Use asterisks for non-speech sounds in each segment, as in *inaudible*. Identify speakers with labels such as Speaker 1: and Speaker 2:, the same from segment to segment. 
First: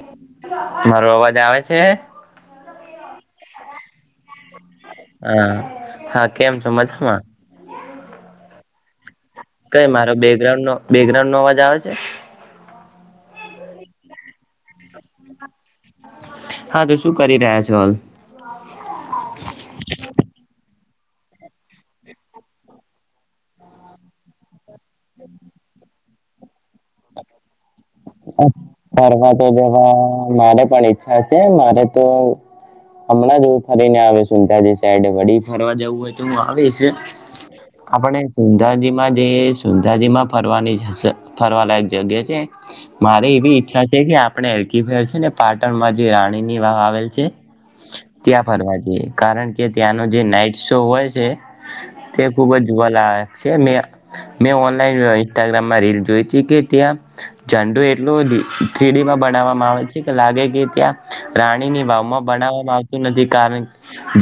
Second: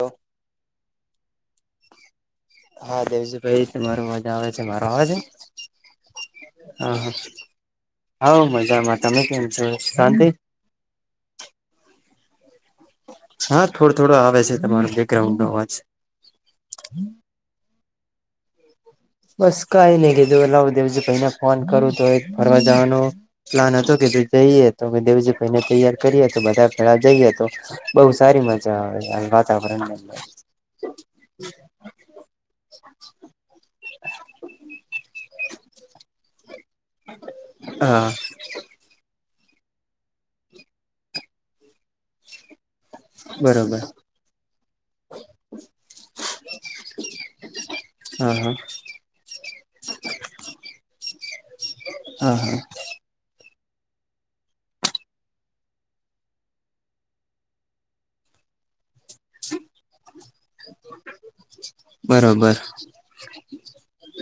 Speaker 1: હાલો
Speaker 2: મારો અવાજ આવે છે
Speaker 1: હા દેવજીભાઈ તમારો મજા આવે છે મારો અવાજ
Speaker 2: હા હા કેમ છો મજામાં
Speaker 1: હ હા મજા માટે
Speaker 2: કઈ મારો બેકગ્રાઉન્ડ નો બેકગ્રાઉન્ડ નો અવાજ આવે છે.
Speaker 1: હા થોડ થોડો આવે છે તમારો બેકગ્રાઉન્ડ નો અવાજ
Speaker 2: હા તો શું કરી રહ્યા છો હાલ *inaudible*
Speaker 1: બસ કાયને કીદું એટલે *unintelligible* ફોન કરું તો એક ફરવા જવાનું પ્લાન હતો કે જે જઈએ તો મે દેવજીભાયને તૈયાર કરીએ તો બધા ફેરા જઈએ તો બહુ સારી મજા આવે
Speaker 2: ફરવા તો
Speaker 1: વાતાવરણ
Speaker 2: જવા
Speaker 1: ની અંદર.
Speaker 2: મારે પણ ઈચ્છા છે મારે તો હમણાં જ હું ફરીને આવ્યો સુંદાજી સાઈડ વડી ફરવા જવું હોય તો આવીસ
Speaker 1: હા
Speaker 2: આપણે સુંંધાજીમાં જયે સુધાજીમાં ફરવાની ફરવાલાયક જગ્યા છે. મારે એવી
Speaker 1: બરોબર
Speaker 2: ઈચ્છા છે કે આપણે હલકી ફેર છે ને પાટણમાં જે રાણીની વાવ આવેલ છે
Speaker 1: હા
Speaker 2: ત્યાં
Speaker 1: હા
Speaker 2: ફરવા જઈએ કારણ કે ત્યાંનો જે નાઈટ શો હોય છે તે
Speaker 1: હા
Speaker 2: ખુબ
Speaker 1: હા
Speaker 2: જ જોવાલા કે મેં મેં ઓનલાઈન ઇન્સ્ટાગ્રામમાં રીલ જોઈ હતી કે ત્યાં ઝંડુ એટલું સીડીમાં બનાવવામાં આવે છે કે લાગે કે ત્યાં રાણીની વાવમાં
Speaker 1: બરોબર
Speaker 2: બનાવામાં આવતું નથી કારણ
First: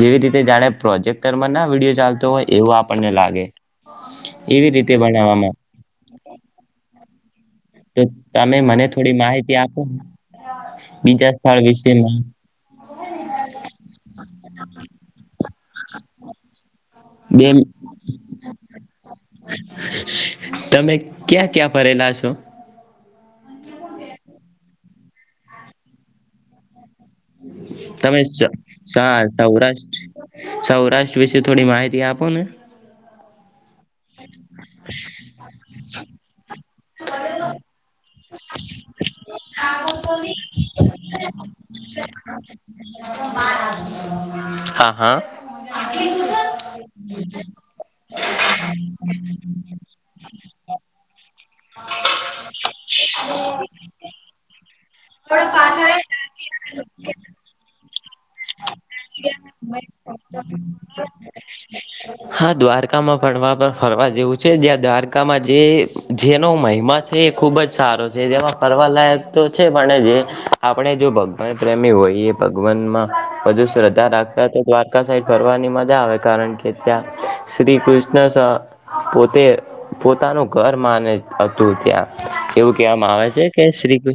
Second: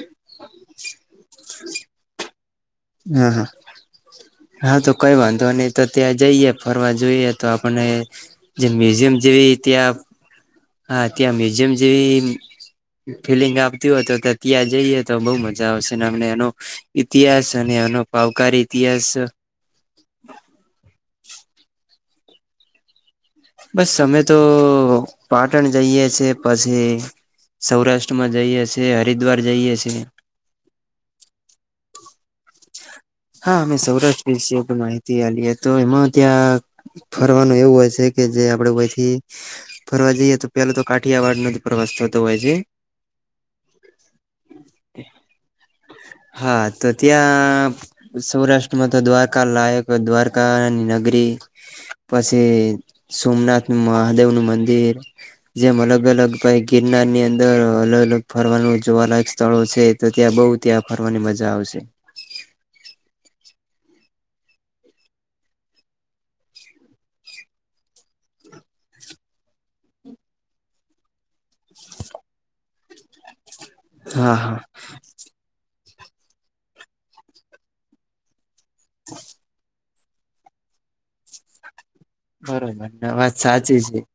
Speaker 2: જેવી રીતે જાણે પ્રોજેક્ટર માં ના વિડીયો ચાલતો હોય એવું આપણને
Speaker 1: હા
Speaker 2: લાગે
Speaker 1: હા
Speaker 2: એવી
Speaker 1: હા તો
Speaker 2: રીતે
Speaker 1: કઈ વાંધો
Speaker 2: બનાવવામાં
Speaker 1: નઈ તો ત્યાં જઈયે ફરવા જો બે તો આપણને
Speaker 2: તો તમે
Speaker 1: જે
Speaker 2: મને
Speaker 1: મ્યુઝિયમ
Speaker 2: થોડી
Speaker 1: જેવી
Speaker 2: માહિતી આપો
Speaker 1: ત્યા હા
Speaker 2: બીજા
Speaker 1: ત્યાં
Speaker 2: સ્થળ
Speaker 1: મ્યુઝિયમ જેવી
Speaker 2: વિશેમાં
Speaker 1: ફિલિંગ આપતી હો ત ત્યાં જઈએ તો બો મજા આવ છે ને એમને એનો
Speaker 2: બેન
Speaker 1: અને એનો પાવકારી ઇતિહાસ
Speaker 2: તમે ક્યાં ક્યાં ફરેલા છો.
Speaker 1: બસ અમે તો પાટણ જઈએ છેએ પછી.
Speaker 2: તમેા
Speaker 1: સૌરાષ્ટ્રમાં
Speaker 2: સો
Speaker 1: જઈએ છે હરિદ્વાર જઈએ છે
Speaker 2: સૌરાષ્ટ્ર સૌરાષ્ટ્ર વિશે થોડી માહિતી આપ. કોન‌હૈ
Speaker 1: હા અમે સૌરાષ્ટ્ર વિશે પણ માહિતીલીએ તો એમાં ત્યાં. ફરવાનું એવું હોય છે કે જે આપડે વથી ફરવા જઈએ તો પેલા તો કાઠિયાવાડ ન પ્રવાસ થતો હોય છે
Speaker 2: હા હા
Speaker 1: હા તો ત્યાં. સૌરાષ્ટ્રમાં તો દ્વારકા લાયક દ્વારકાની નગરી. પછી સોમનાથ મહાદેવ નું મંદિર જેમ અલગ અલગ પાઈ ગિરનાર ની અંદર. હ *unintelligible* *unintelligible* ફરવાનું જોવાલાયક સ્થળો છે તો ત્યાં બઉુ ત્યાં ફરવાની મજા આવશે.
Speaker 2: હા દ્વારકામાં ફરવા ફરવા જેવું છે જ્યાં દ્વારકામાં જે જેનો મહિમા છે એ ખૂબ જ સારો છે જેમાં ફરવાલાયક તો છે પણ જે આપણે જો ભગવાન પ્રેમી હોઈએ ભગવાનમાં. વધધુ શ્રદ્ધા
Speaker 1: હા
Speaker 2: રાખતા
Speaker 1: હા
Speaker 2: તો દ્વારકા સાહીઠ ફરવાની. મજા આવે કારણ કે ત્યાં શ્રી કૃષ્ણ. પોતે. પોતાનું ઘર માને હતું ત્યાં. એવું કહેવામાં
Speaker 1: બરોબર
Speaker 2: આવે
Speaker 1: વાત
Speaker 2: છે કે
Speaker 1: સાચી છે
Speaker 2: શ્રી ક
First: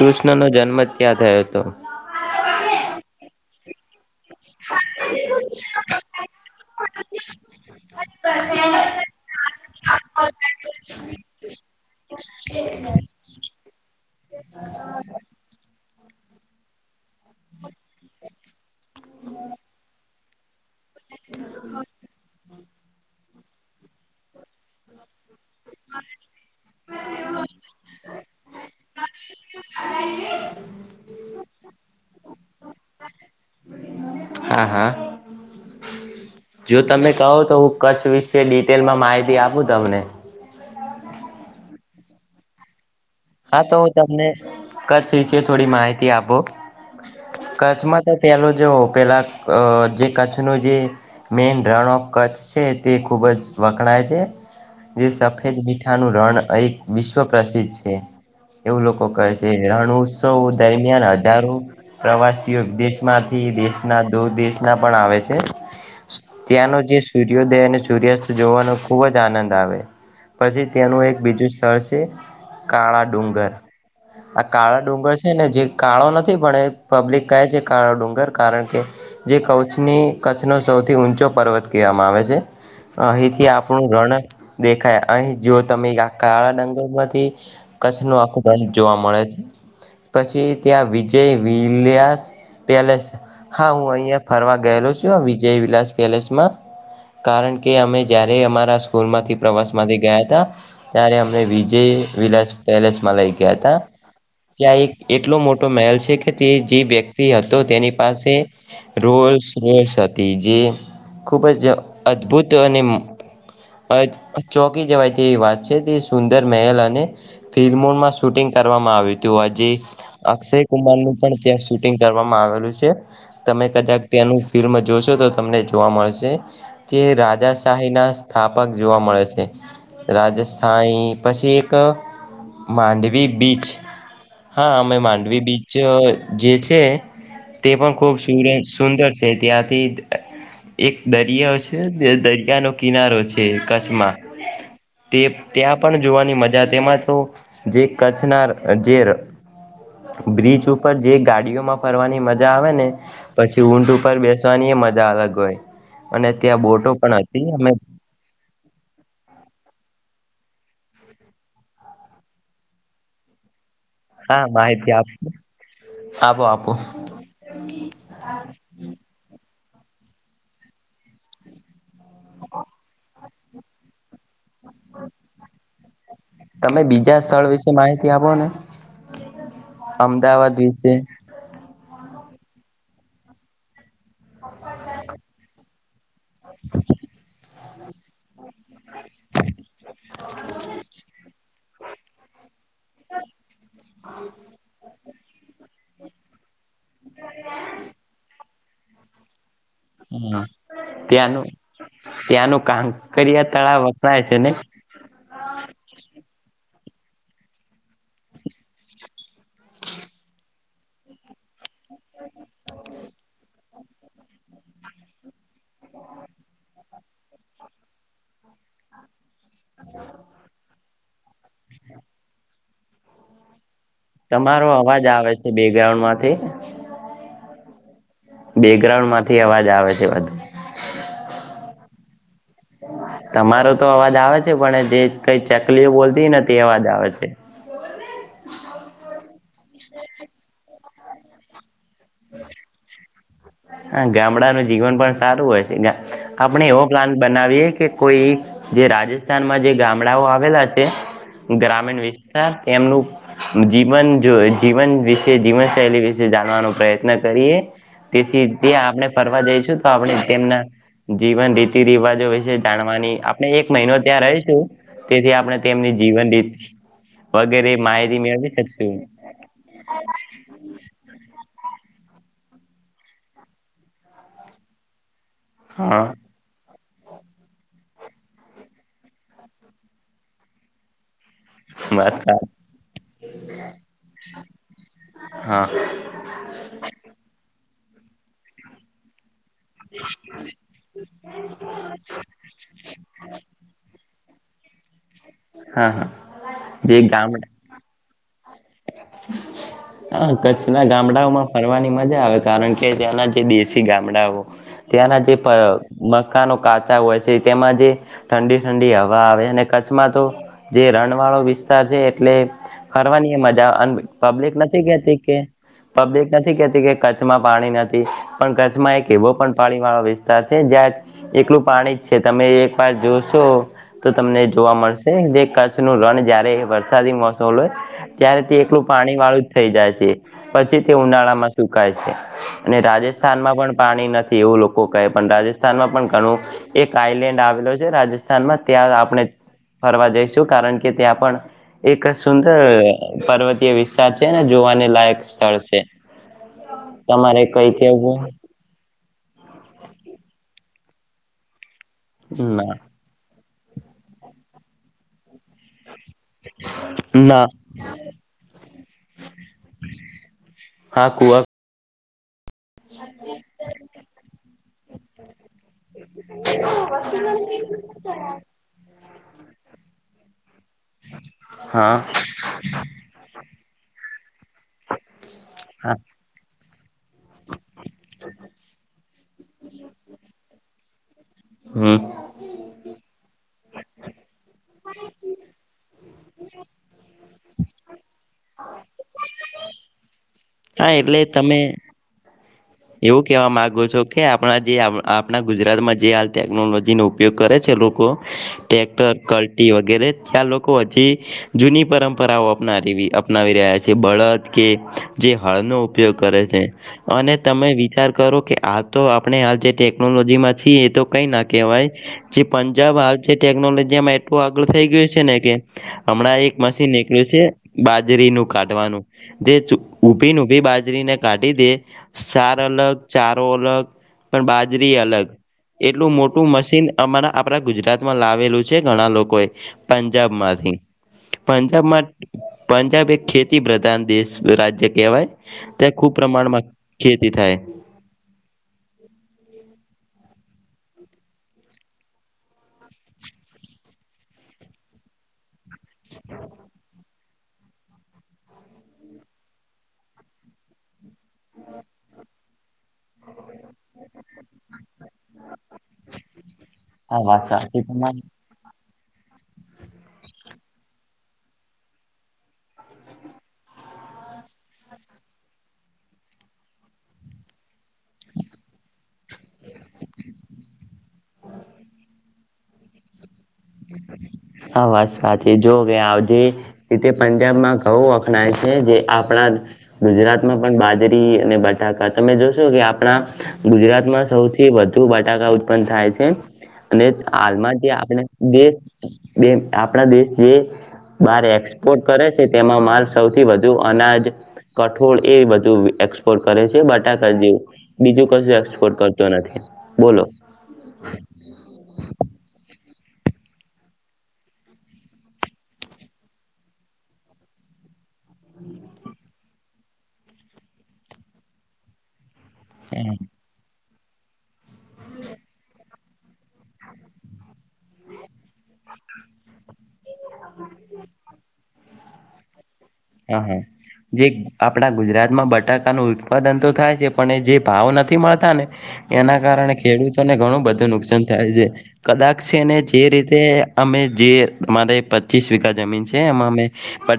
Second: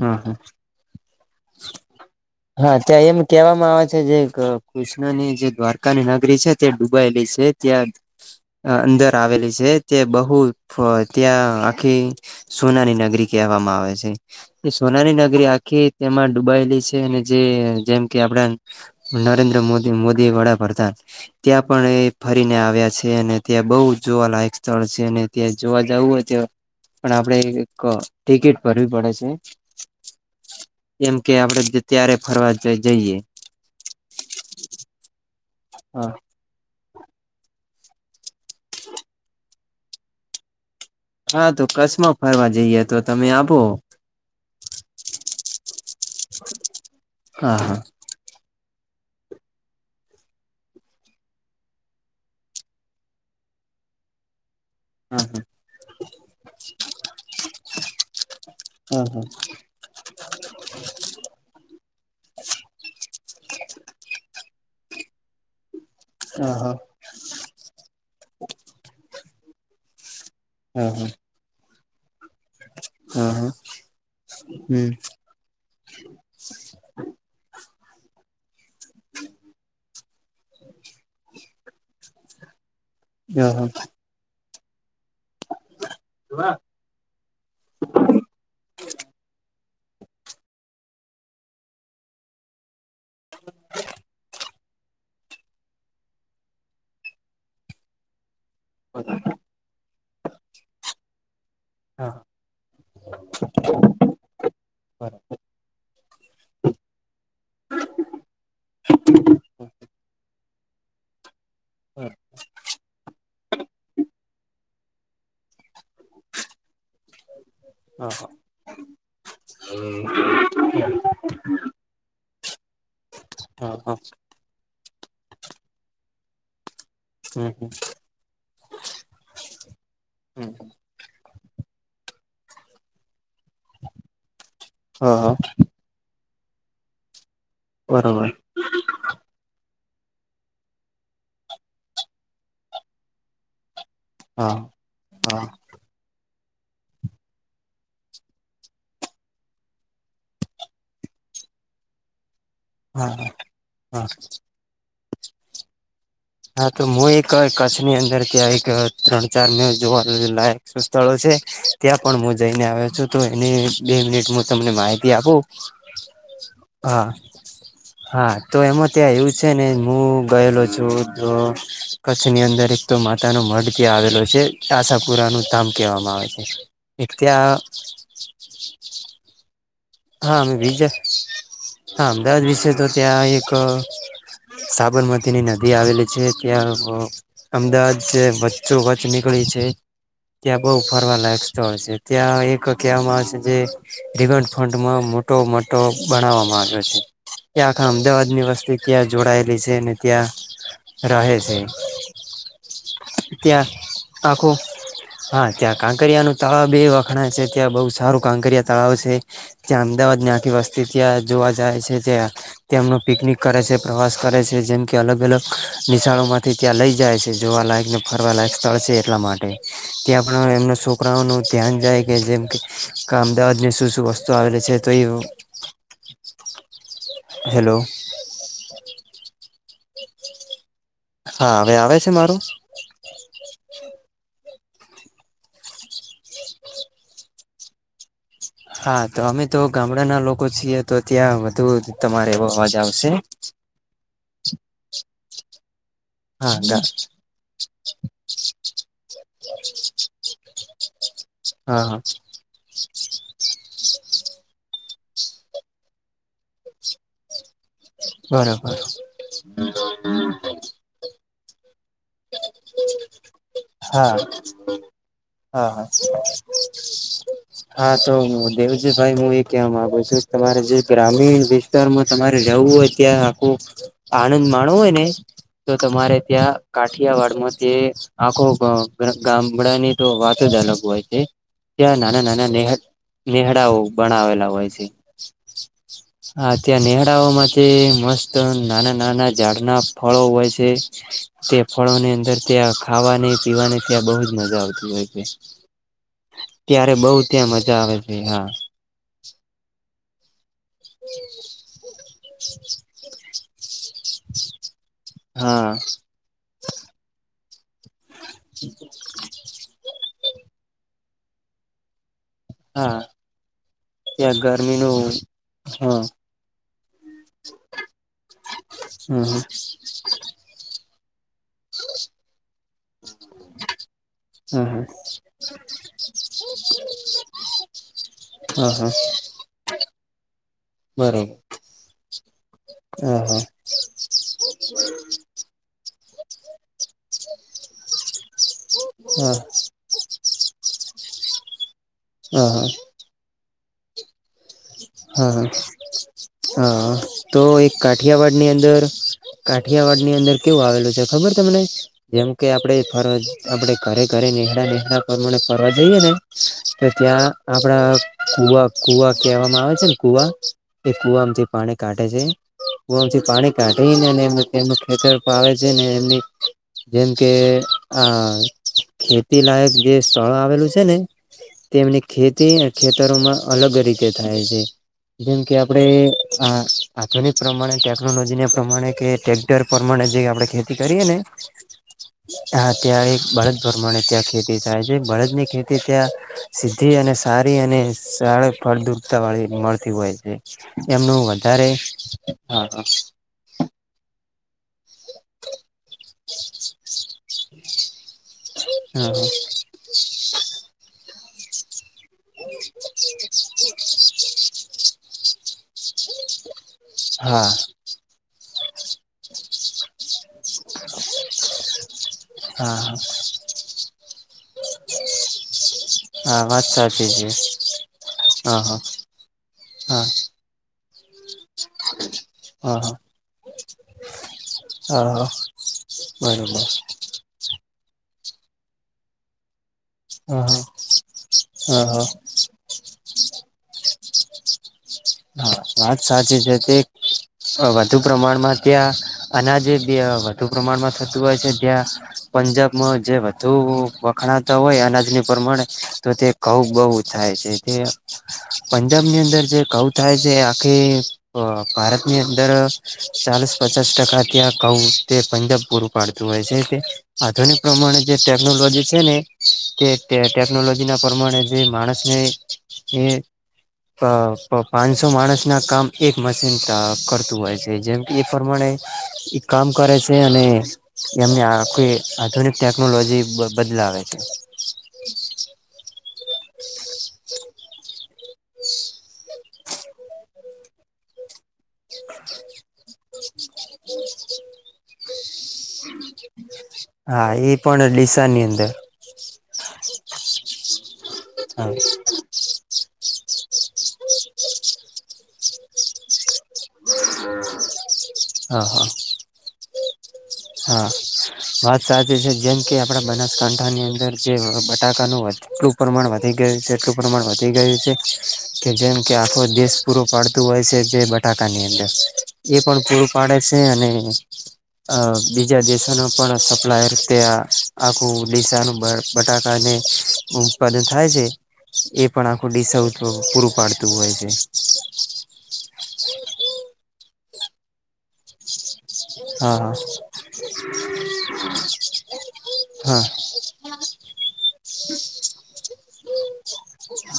Speaker 1: હા હા
Speaker 2: નો જન્મ ત્યાં થયો હતો.
Speaker 1: હા ત્યાં એમ કહેવામાં આવે છે જે. કૃષ્ણની જે દ્વારકાની નગરી છે તે ડૂબાયેલી છે ત્યાં અંદર આવેલી છે તે બહુ ત્યાં. કે સોનાની નગરી કહેવામાં આવે છે સોનાની નગરી આખી તેમાં. દુબઈ લઈ. અને જે જેમ કે આપડા નરેન્દ્ર મોદી મોદી. *inaudible* *inaudible* ત્યાં પણ એ ફરીને આવ્યા છે અને. ત્યાં બહુ જોવાલાયક સ્થળ છે અને ત્યાં જોવા જાવુ હોય ત્યાં પણ આપણેે એક ટિકિટ ભરવી પડે છે જેમ કે આપણેે ત્યારે ફરવા જઈએ.
Speaker 2: હા હા
Speaker 1: હા.
Speaker 2: જો તમે કહો તો હું કચ્છ વિશે ડિટેલમાં માહિતી આપું તમને.
Speaker 1: હા તો કચ્છમાં ફરવા જઈએ તો. તમે આપો
Speaker 2: હા તો હું તમને કચ્છ વિશે થોડી માહિતી આપું
Speaker 1: હા હા
Speaker 2: કચ્છમાં તો પેલો જો પેલાં અ જે કચ્છનો જે મેન રન ઓફ કચ્છ છે તે ખૂબ જ વખણાય છે. જે સફેદ મીઠાનું રણ એક વિશ્વ પ્રસિદ્ધ છે. એવું
Speaker 1: હા
Speaker 2: લોકો
Speaker 1: હા
Speaker 2: કહે છે રણ ઉત્સવ દરમિયાન હજારો પ્રવાસીઓ વિદેશમાંથી દેશના દો દેશ ના પણ આવે છે.
Speaker 1: હા હા
Speaker 2: ત્યાંનો જે સૂર્યોદય અને સૂર્યાસ્ત જોવાનો ખુબ જ આનંદ આવે પછી
Speaker 1: હા હા
Speaker 2: ત્યાંનું એક બીજું સ્થળ છે. કાળા
Speaker 1: હા હા
Speaker 2: ડુંગર
Speaker 1: હા
Speaker 2: આ કાળા
Speaker 1: હમ
Speaker 2: ડુંગર છે ને જે કાળો નથી પણ એ પબ્લિક કહે છે. કાળ ડુંગર કારણ કે જે કચ્છની કચ્છનો સૌથી ઊંચો પર્વત કહેવામાં આવે છે. અહીથી
Speaker 1: હા હા
Speaker 2: આપણું રણ દેખાય અહી જો તમે આ કાળા ડંગલમાંથી કચ્છનો આખો બંધ જોવા મળે છે પછી ત્યાં વિજય વિલાસ પેલેસ હા હું અહીંયા ફરવા ગયેલો છું વિજય વિલાસ પેલેસમાં કારણ કે અમે જ્યારે રે અમારા સ્કૂલમાંથી પ્રવાસમાંથી ગયા હતા ત્યારે અમને વીજ જે
Speaker 1: હા હા હા
Speaker 2: વિલાસ પેલેસમાં લઈ ગયા હતા ત્યાં એક એટલો મોટો મહેલ છે કે તે જે વ્યક્તિ હતો તેની પાસે રોલ્સ રોલ્સ હતી જે ખૂબ જ અદ્ભુત અને અ ચોકી જવાય તેવી વાત છે તે સુંદર મહેલ અને ફિલ્મોમાં શૂટિંગ કરવામાં આવ્યું હતું હજી અક્ષય કુમારનું પણ ત્યા શૂટિંગ કરવામાં આવેલું છે તમે
Speaker 1: હા હા
Speaker 2: કદાચ ત્યાનું ફિલ્મ જોશો તો તમને જોવા મળશે. જે રાજાશાહી ના સ્થાપક જોવા મળે છે રાજશાહી પછી એક માંડવી બીચ હા અમે માંડવી બીચ જે છે તે પણ ખૂબ
Speaker 1: બરોબર
Speaker 2: સરજ સુંદર છે ત્યાંથી એક દરિયા છે દરિયાનો કિનારો છે. ચ્છમાં
Speaker 1: હા
Speaker 2: તે
Speaker 1: હા
Speaker 2: ત્યા પણ જોવાની મ જા તેમાં તો જે કચ્છના જે બ્રિજ ઉપર જે ગાડીઓમાં ફરવાની મ જા આવે ને
Speaker 1: હા
Speaker 2: પછી ઊંટ
Speaker 1: હા
Speaker 2: ઉપર બેસવાની એ મજા જા અલગ હોય અને ત્યાં
Speaker 1: હા તો
Speaker 2: બોટો
Speaker 1: હું
Speaker 2: પણ
Speaker 1: એક
Speaker 2: હતી અમે
Speaker 1: કચ્છની અંદર ક્યાં એક ત્રણ ચાર મે જોવા લાયક સ્થળો છે ત્યાં પણ હું જઈને આવ્યો છું તો એની બે મિનિટ હું
Speaker 2: હા
Speaker 1: તમને માહિતી
Speaker 2: આપશું
Speaker 1: આપું
Speaker 2: આપો આપો
Speaker 1: હા હા તો એમાં ત્યાં એવું છે ને હું ગયેલો છું તો કચ્છની અંદર એક તો માંતાનો મઢ ત્યાં આવેલો છે આશપુરાનું તામ કેવા માં આવે છે
Speaker 2: તમે
Speaker 1: એક
Speaker 2: બીજા સ્થળ
Speaker 1: ત્યાં
Speaker 2: વિશે માહિતી આપો ને અમદાવાદ વિશે
Speaker 1: વાદ વિષ તો ત્યા એક સાબરમતી ની ન દી આવેલી છે ત્યાં અ અમદાવાદ જે પ *unintelligible* નીકળી છે ત્યાં બહુ ફરવા લાયક છે ત્યાં એક કેવામાં આવે છે *unintelligible* માં મોટો મટો બનાવવામાં આવે છે કે આખા અમદાવાદ ની વસ્તી ત્યા જોડાય બી જે ને
Speaker 2: હા
Speaker 1: ત્યાં રહે
Speaker 2: ત્યાંનું
Speaker 1: છે
Speaker 2: ત્યાંનું કાંકરિયા
Speaker 1: ત્યાં
Speaker 2: તળાવ વખણાય છે ને
Speaker 1: આખું હા ત્યાં કાંકરિયા નું તળાવ બે વખ ખણા જગ્યા બહુ સારું કાંકરિયા તળાવ છે ત્યાં અમદાવાદ ની આખી વસ્તી ત્યાં જોવા જાય *unintelligible* ત્યા તેમનુ પિકનિક કરે છે પ્રવાસ કરે છે જેમ કે અલગ અલગ નિશાળોમાંથી ત્યાં લઈ જાય છે જોવાલાયક ને ફરવાલાયક સ્થળ છે એટલા માટે ત્યાં પણ એમનો શો છોકરાઓનું ધ્યાન જાય કે જેમ કે કામદાવાદ નુ શુ શુ
Speaker 2: તમારો અવાજ આવે છે બેગ્રાઉન્ડમાંથી
Speaker 1: હેલો
Speaker 2: બેકગ્રાઉન્ડ માંથી અવાજ આ આવે છે બધું
Speaker 1: હા હવે આવે છે મારું.
Speaker 2: તમારો તો અવાજ આવે જ. પણ જે કઈ ચકલીઓ બોલતી ને તે અવાજ આવે છે.
Speaker 1: હા તો અમે તો ગામડાના લોકો છીએ તો ત્યાં વધુ તમારે એવો અવાજ આવશે
Speaker 2: હા ગામડાનું જીવન પણ સારું હોય છે.
Speaker 1: હા
Speaker 2: આપણે
Speaker 1: હા
Speaker 2: એવો પ્લાન બનાવીએ કે કોઈ જે રાજસ્થાનમાં જે ગામડાઓ આવેલા છે
Speaker 1: હા
Speaker 2: ગ્રામીણ વિસ્તાર એનું જીવન જો જીવન વિશે જીવનશૈલી વિશે જાણવાનો પ્રયત્ન ના કરીએ તેથી
Speaker 1: બરોબર
Speaker 2: જે
Speaker 1: હા
Speaker 2: આપણે ફરવા જઈશું તો આપણે તેમના જીવન રીતિ રિવાજો વિશે જાણવાની એક મહિનો
Speaker 1: હા
Speaker 2: ત્યાં રહીશું તેથી આપણે
Speaker 1: હા
Speaker 2: તેમની જીવન રીત વગેરે
Speaker 1: હા તો
Speaker 2: માહિતી મેળવી શકશું
Speaker 1: દેવજીભાઈ હું એ કેવા માગુ છું તમારે જે ગ્રામીણ વિ વિસ્તારમાં તમારે રહેવું હોય ત્યાં આખો આનંદ માણવો હોયને તો
Speaker 2: હા
Speaker 1: તમારે ત્યાં કાઠિયાવાડમાં તે હા કો ગામડાની તો વાત જ અલગ હોય છે. ત્યાં
Speaker 2: વાત
Speaker 1: નાના નાના
Speaker 2: સારી.
Speaker 1: ને નેહડાઓ બનાવેલા હોય છે.
Speaker 2: હા
Speaker 1: હ ત્યાં નેહડાઓ માંથી મસ્ત નાના નાના ઝાડના ફળો હોય છે તે ફળોની અંદર ત્યાં ખાવાની પીવાની ત્યાં બહુ જ મજા આવતી હોય
Speaker 2: હા હા
Speaker 1: ત્યારે
Speaker 2: જે
Speaker 1: બહ
Speaker 2: ગામડા
Speaker 1: ત્યાં મજા આવે છે હા
Speaker 2: હા ક કચ્છના ગામડાઓમાં ફરવાની મજા આવે કારણ કે ત્યાંના કે દેશી ગામડાઓ ત્યાંના જે
Speaker 1: હા
Speaker 2: મકાનો કાચા હોય તેમાં જે ઠંડી ઠંડી હવા આવે અને જે રણવાળો વિસ્તાર છે એ એટલે
Speaker 1: હા
Speaker 2: ફરવાની એ મજા
Speaker 1: ત્યાં
Speaker 2: પબ્લિક નથી
Speaker 1: ગરમીનું
Speaker 2: કેતી કે
Speaker 1: હા
Speaker 2: પબ્લિક નથી કેતી કે કચ્છમાં પાણી નથી પણ કચ્છમાં એક એવો
Speaker 1: હમ
Speaker 2: પણ પાણી વાળો વિસ્તાર છે જ્યાં એકલું પાણી જ છે તમે એક વાર જોશો તો તમને જોવા
Speaker 1: હમ
Speaker 2: મળશે જે કચ્છનું રણ જયારે વરસાદી મોસમ લય ત્યારે તે
Speaker 1: હા
Speaker 2: એકલું
Speaker 1: હા
Speaker 2: પાણી વાળું જ થઈ જાય છે પછી તે
Speaker 1: બરોબર
Speaker 2: ઉનાળામાં સુકાય છે અને
Speaker 1: હા હા
Speaker 2: રાજસ્થાનમાં પણ પાણી નથી એવું લોકો કહે પણ રાજસ્થ માં પણ ગણું એક આઈલેન્ડ આવેલો છે રાજસ્થાનમાં ત્યાં આપણે
Speaker 1: હા
Speaker 2: ફરવા જઈશ શું કારણ કે ત્યાં પણ એક સુુંદર
Speaker 1: હા
Speaker 2: પર્વત વિશ્વા છે છે ને જોવાની લાયક
Speaker 1: હા હા
Speaker 2: સ્થળ છે
Speaker 1: હા
Speaker 2: તમારે કઈ કેવું
Speaker 1: કાઠીયાવાડ ની અંદર કેવું આવેલું છે ખબર તમને જેમ કે આપડે
Speaker 2: ના
Speaker 1: ફરજ આપડે ઘરે ઘરે નહેહરા નનેહરા પર ફરવા જઈએ ને તો ત્યાં
Speaker 2: ના
Speaker 1: આપડા કુવા કુવા કહેવામાં આવે છે ને કુવા એ કુવા થી પાણી કાઢ અટ છે *inaudible* હું આમથી પાણી કાઢીને એમનું ખેતર વાવે છે ને એમની જેમ કે આ ખેતી લાયક જે સ્થળ આવેલું છે તે ને
Speaker 2: હા
Speaker 1: તેમમની ખેતી ખેતરોમાં અલગ રીત કે થાય છે જેમ કે આપડે
Speaker 2: હા
Speaker 1: આ આધુનિક પ્રમાણે ટેકનોલોજીને પ્રમાણે કે ટટેક્ટર પ્રમાણે જે આપણે ખેતી કરીએ ને
Speaker 2: હમ
Speaker 1: હા ત્યારે એક બળદ પ્રમાણે ત્યાં ખેતી થાય છે બળદની ખેતી ત્યાં સીધી અને સારી અને સાર ફળ દૂરતા વાળી મળતી હોય છે
Speaker 2: હા એટલે
Speaker 1: એમનું
Speaker 2: તમે
Speaker 1: વધારે હા હા
Speaker 2: એવું કેવા માંગો છો કે આપણા જે આ આપણા ગુજરાતમાં જે હાલ ટેકનોલોજી નો ઉપયોગ કરે છે ઓ ટેક્ટર કલટી વગેરે ત્યાં લોકો હજી જૂની પરંપરાઓ અપનાવી અપનાવી રહ્યા છે બળદ કે જે હળ નો ઉપયોગ કરે છે અને
Speaker 1: હા
Speaker 2: તમે વિચાર કરો કે આ તો આપણે આ જે ટેકનોલોજી જે માંથી એ તો કઈ ના કવાય જે
Speaker 1: હા
Speaker 2: પંજાબ હાલ જે ટેકનોલોજીમાં આગળ થઈ ગયું છે ને કે હમણાં
Speaker 1: હા
Speaker 2: એક
Speaker 1: વાત
Speaker 2: મશીન
Speaker 1: સાચી
Speaker 2: નીકળ્યું છે બાજરીનું
Speaker 1: હા હા
Speaker 2: કાઢવાનું જે
Speaker 1: હા
Speaker 2: ઉભી ઉભી બાજરી જરીને કાઢી દે સાર
Speaker 1: હા હા
Speaker 2: અલગ ચારો અલગ પણ બાજરી
Speaker 1: હા
Speaker 2: અલગ એટલું મોટું
Speaker 1: બરોબર
Speaker 2: મશીન અમારા આપણા ગુજરાત માં લાવેલું છે ઘણા લોકો એ
Speaker 1: હા હા
Speaker 2: પંજાબમાંથી પંજાબમાં
Speaker 1: હા
Speaker 2: પંજાબ એક ખેતી દેશ રાજ્ય કહેવાય
Speaker 1: હા
Speaker 2: તે
Speaker 1: વાત
Speaker 2: ખુબ
Speaker 1: સાચી છે
Speaker 2: પ્રમાણમાં
Speaker 1: તે
Speaker 2: ખેતી થાય
Speaker 1: વધુ પ્રમાણમાં ત્યાં અનાજે બે વધુ પ્રમાણમાં થતું હોય છે જ્યાં પંજાબમાં જે વધુ વખણાતા હોય અનાજની પ્રમાણે તો તે ઘઉ બહુ થાય છે તે પંજાબની અંદર જે કઉ થાય છે આખી અ ભારતની અંદર ચાલીસ પચાસ ટકા ત્યાં ધઉ તે પંજાબ પૂરું પાડતું હોય છે તે
Speaker 2: આ વાત
Speaker 1: આધુનિક
Speaker 2: સાચી
Speaker 1: પ્રમાણે જે
Speaker 2: તમારી
Speaker 1: ટેકનોલોજી એને તે ટે ટેકનોલોજીના પ્રમાણે જે માણસને એ પ પણ પાંચસો માણસના કામ એક મશીન કરતું હોય છે જેમ કે એ પ્રમાણે એ કામ કરે છે અને એમને આખી આધુનિક ટેકનોલોજી બદલાવે છે
Speaker 2: હા વાત સાચી જો વે આ જે રીતે પંજાબમાં ઘઉ વખણાય છે જે આપણા ગુજરાતમાં પણ બાજરી અને બટકા તમે જોશો કે આપણા ગુજરાતમાં સૌથી વધુ બટાકા ઉત્પન્ન થાય છે અને
Speaker 1: હા એ
Speaker 2: હાલમાં જે
Speaker 1: પણ
Speaker 2: આપણે
Speaker 1: ડીસાની અંદર
Speaker 2: દેશ બે આપણા દેશ જે બાર
Speaker 1: હા
Speaker 2: એક્સપોર્ટ કરે છે તેમાં માલ સૌથી વધુ અનાજ કઠોળ એ બ ક *unintelligible* એસપોર્ટ કરે છે બટાકા જેવું બીજું કશું
Speaker 1: હા
Speaker 2: એક્સપોર્ટ કરતો નથી. બોલો
Speaker 1: હા વાત સાચી છે જેમ કે આપડા બનાસકાંઠાની અંદર જે બટાકાનું એટલું પ્રમાણ વધી ગયું છે એટલું પ્રમાણ વધી ગયું છે કે જેમ કે આખો દેશ પૂરો પાડતું હોય છે જે બટાકાની અંદર એ પણ પૂરું
Speaker 2: હમ
Speaker 1: પાડે છે અને *inaudible* બીજા દેશ પણ સપ્લાયર તેયાં આખું દેશાનું બટાકાને ઉત્પાદન થાય છે એ પણ આ ખુડી સૌ
Speaker 2: હા હા જે આપડા ગુજરાતમાં બટાકાનું ઉત્પાદન તો થાય છે. પણ જે ભાવ ન થી મળતા ને એના
Speaker 1: હા હા
Speaker 2: કારણે ખેડૂતોને ઘણું બધું નુકસાન થાય છે કદાચ છે ને જે
Speaker 1: હા
Speaker 2: રીતે અમે જે અમારે પચીસ વીઘા જમીન છે એમાં અમે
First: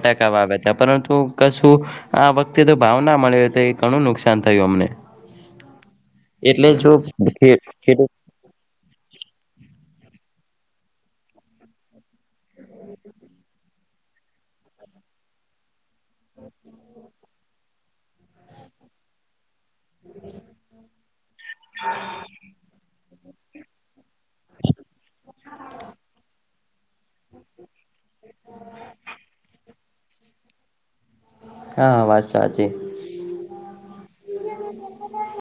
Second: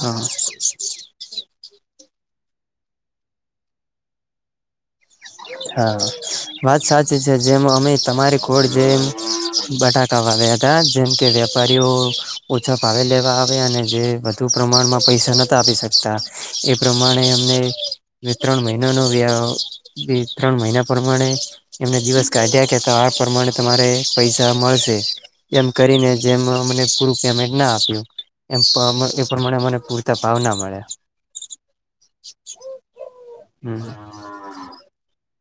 Speaker 1: હા
Speaker 2: વાવે પરંતુ કશું આ વખતે તો ભાવ ના મળ્યો તો એ ઘણું નુકસાન થયું અમને
Speaker 1: હા
Speaker 2: એટલે
Speaker 1: વાત
Speaker 2: જો
Speaker 1: સાચી છે
Speaker 2: ખે
Speaker 1: જેમ અમે
Speaker 2: ખેડૂત
Speaker 1: તમારી કોડ જેમ બટાકા વાવ્યા હતા જેમ કે વેપારીઓ ઓછા ભાવે લેવા આવ્યા અને જે વધુ પ્રમાણમાં પૈસા નતા આપી શકતા એ પ્રમાણે એમને ત્રણ મહિનાનો વ્ય બે ત્રણ મહિના પ્રમાણે એમને દિવસ કાઢ્યા કે તો આ પ્રમાણે તમારે પૈસા મળશે એમ કરીને જેમ અમને પૂરું પેમેન્ટ ના આપ્યું એ એ પ્રમાણેને પૂર ભાવ ના મળ્યા
Speaker 2: હા હા વાત સાા છે
Speaker 1: *inaudible*